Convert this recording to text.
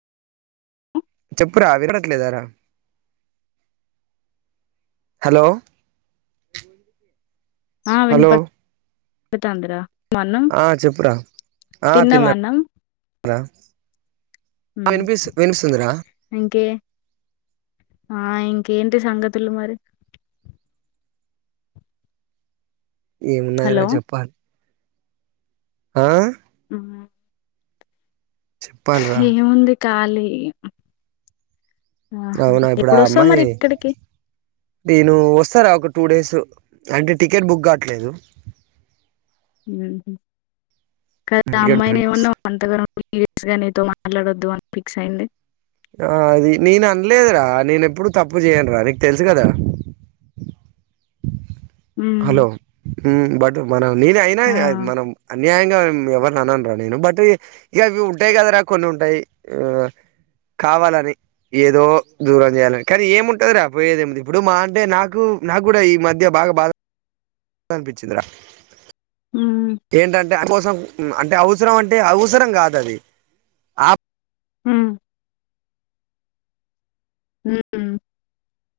చెప్పురా వినట్లేదారా? హలో ఆ హలో విన్పడ్తాందిరా ఆ చెప్పురా ఆ తిన్నావా తిన్నా అన్నం హలో ఉమ్ వినిపి వినిపిస్తుందిరా ఇంకే ఆ ఇంకేంటి సంగతులు మరి హలో ఏమున్నాయ్రా చెప్పాలి? ఆ ఉమ్ చెప్పాల్రా ఏముంది ఖాళీ ఆహా అవునా ఇప్పుడు ఆ ఎప్పుడోస్తావ్ మరి అమ్మాయి ఇక్కడికి నేను వస్తారా ఒక టూ డేస్ అంటే టికెట్ బుక్ కావట్లేదు ఊహు కదా టికెట్ అమ్మాయిని ఏమన్నావు అంతగానం సీరియస్ గా నీతో మాట్లాడొద్దు అం ఫిక్స్ అయింది ఆ అది నేను అన్లేదురా నేనెప్పుడు తప్పు చేయ్ను రా నీకు తెలుసు కదా ఉమ్ హలో మ్ బట్ మనం నేను అయినా ఆ మనం న్యాయంగా ఎవరిని అనన్రా నేను బట్ ఇక అవి ఉంటాయి కద రా కొన్ని ఉంటాయి ఆ కావాలని ఏదో దూరం చేయాలని కానీ ఏముంటది రా పోయేది ఏమి ఇప్పుడు మా అంటే నాకు నా కూడా ఈ మధ్య బాగ భాద అనిపిచ్చిందిరా ఉమ్ ఏంటంటే అందుకోసం అంటే అవసరం అంటే అవసరం కాదు అది ఆప్ ఉమ్ ఊమ్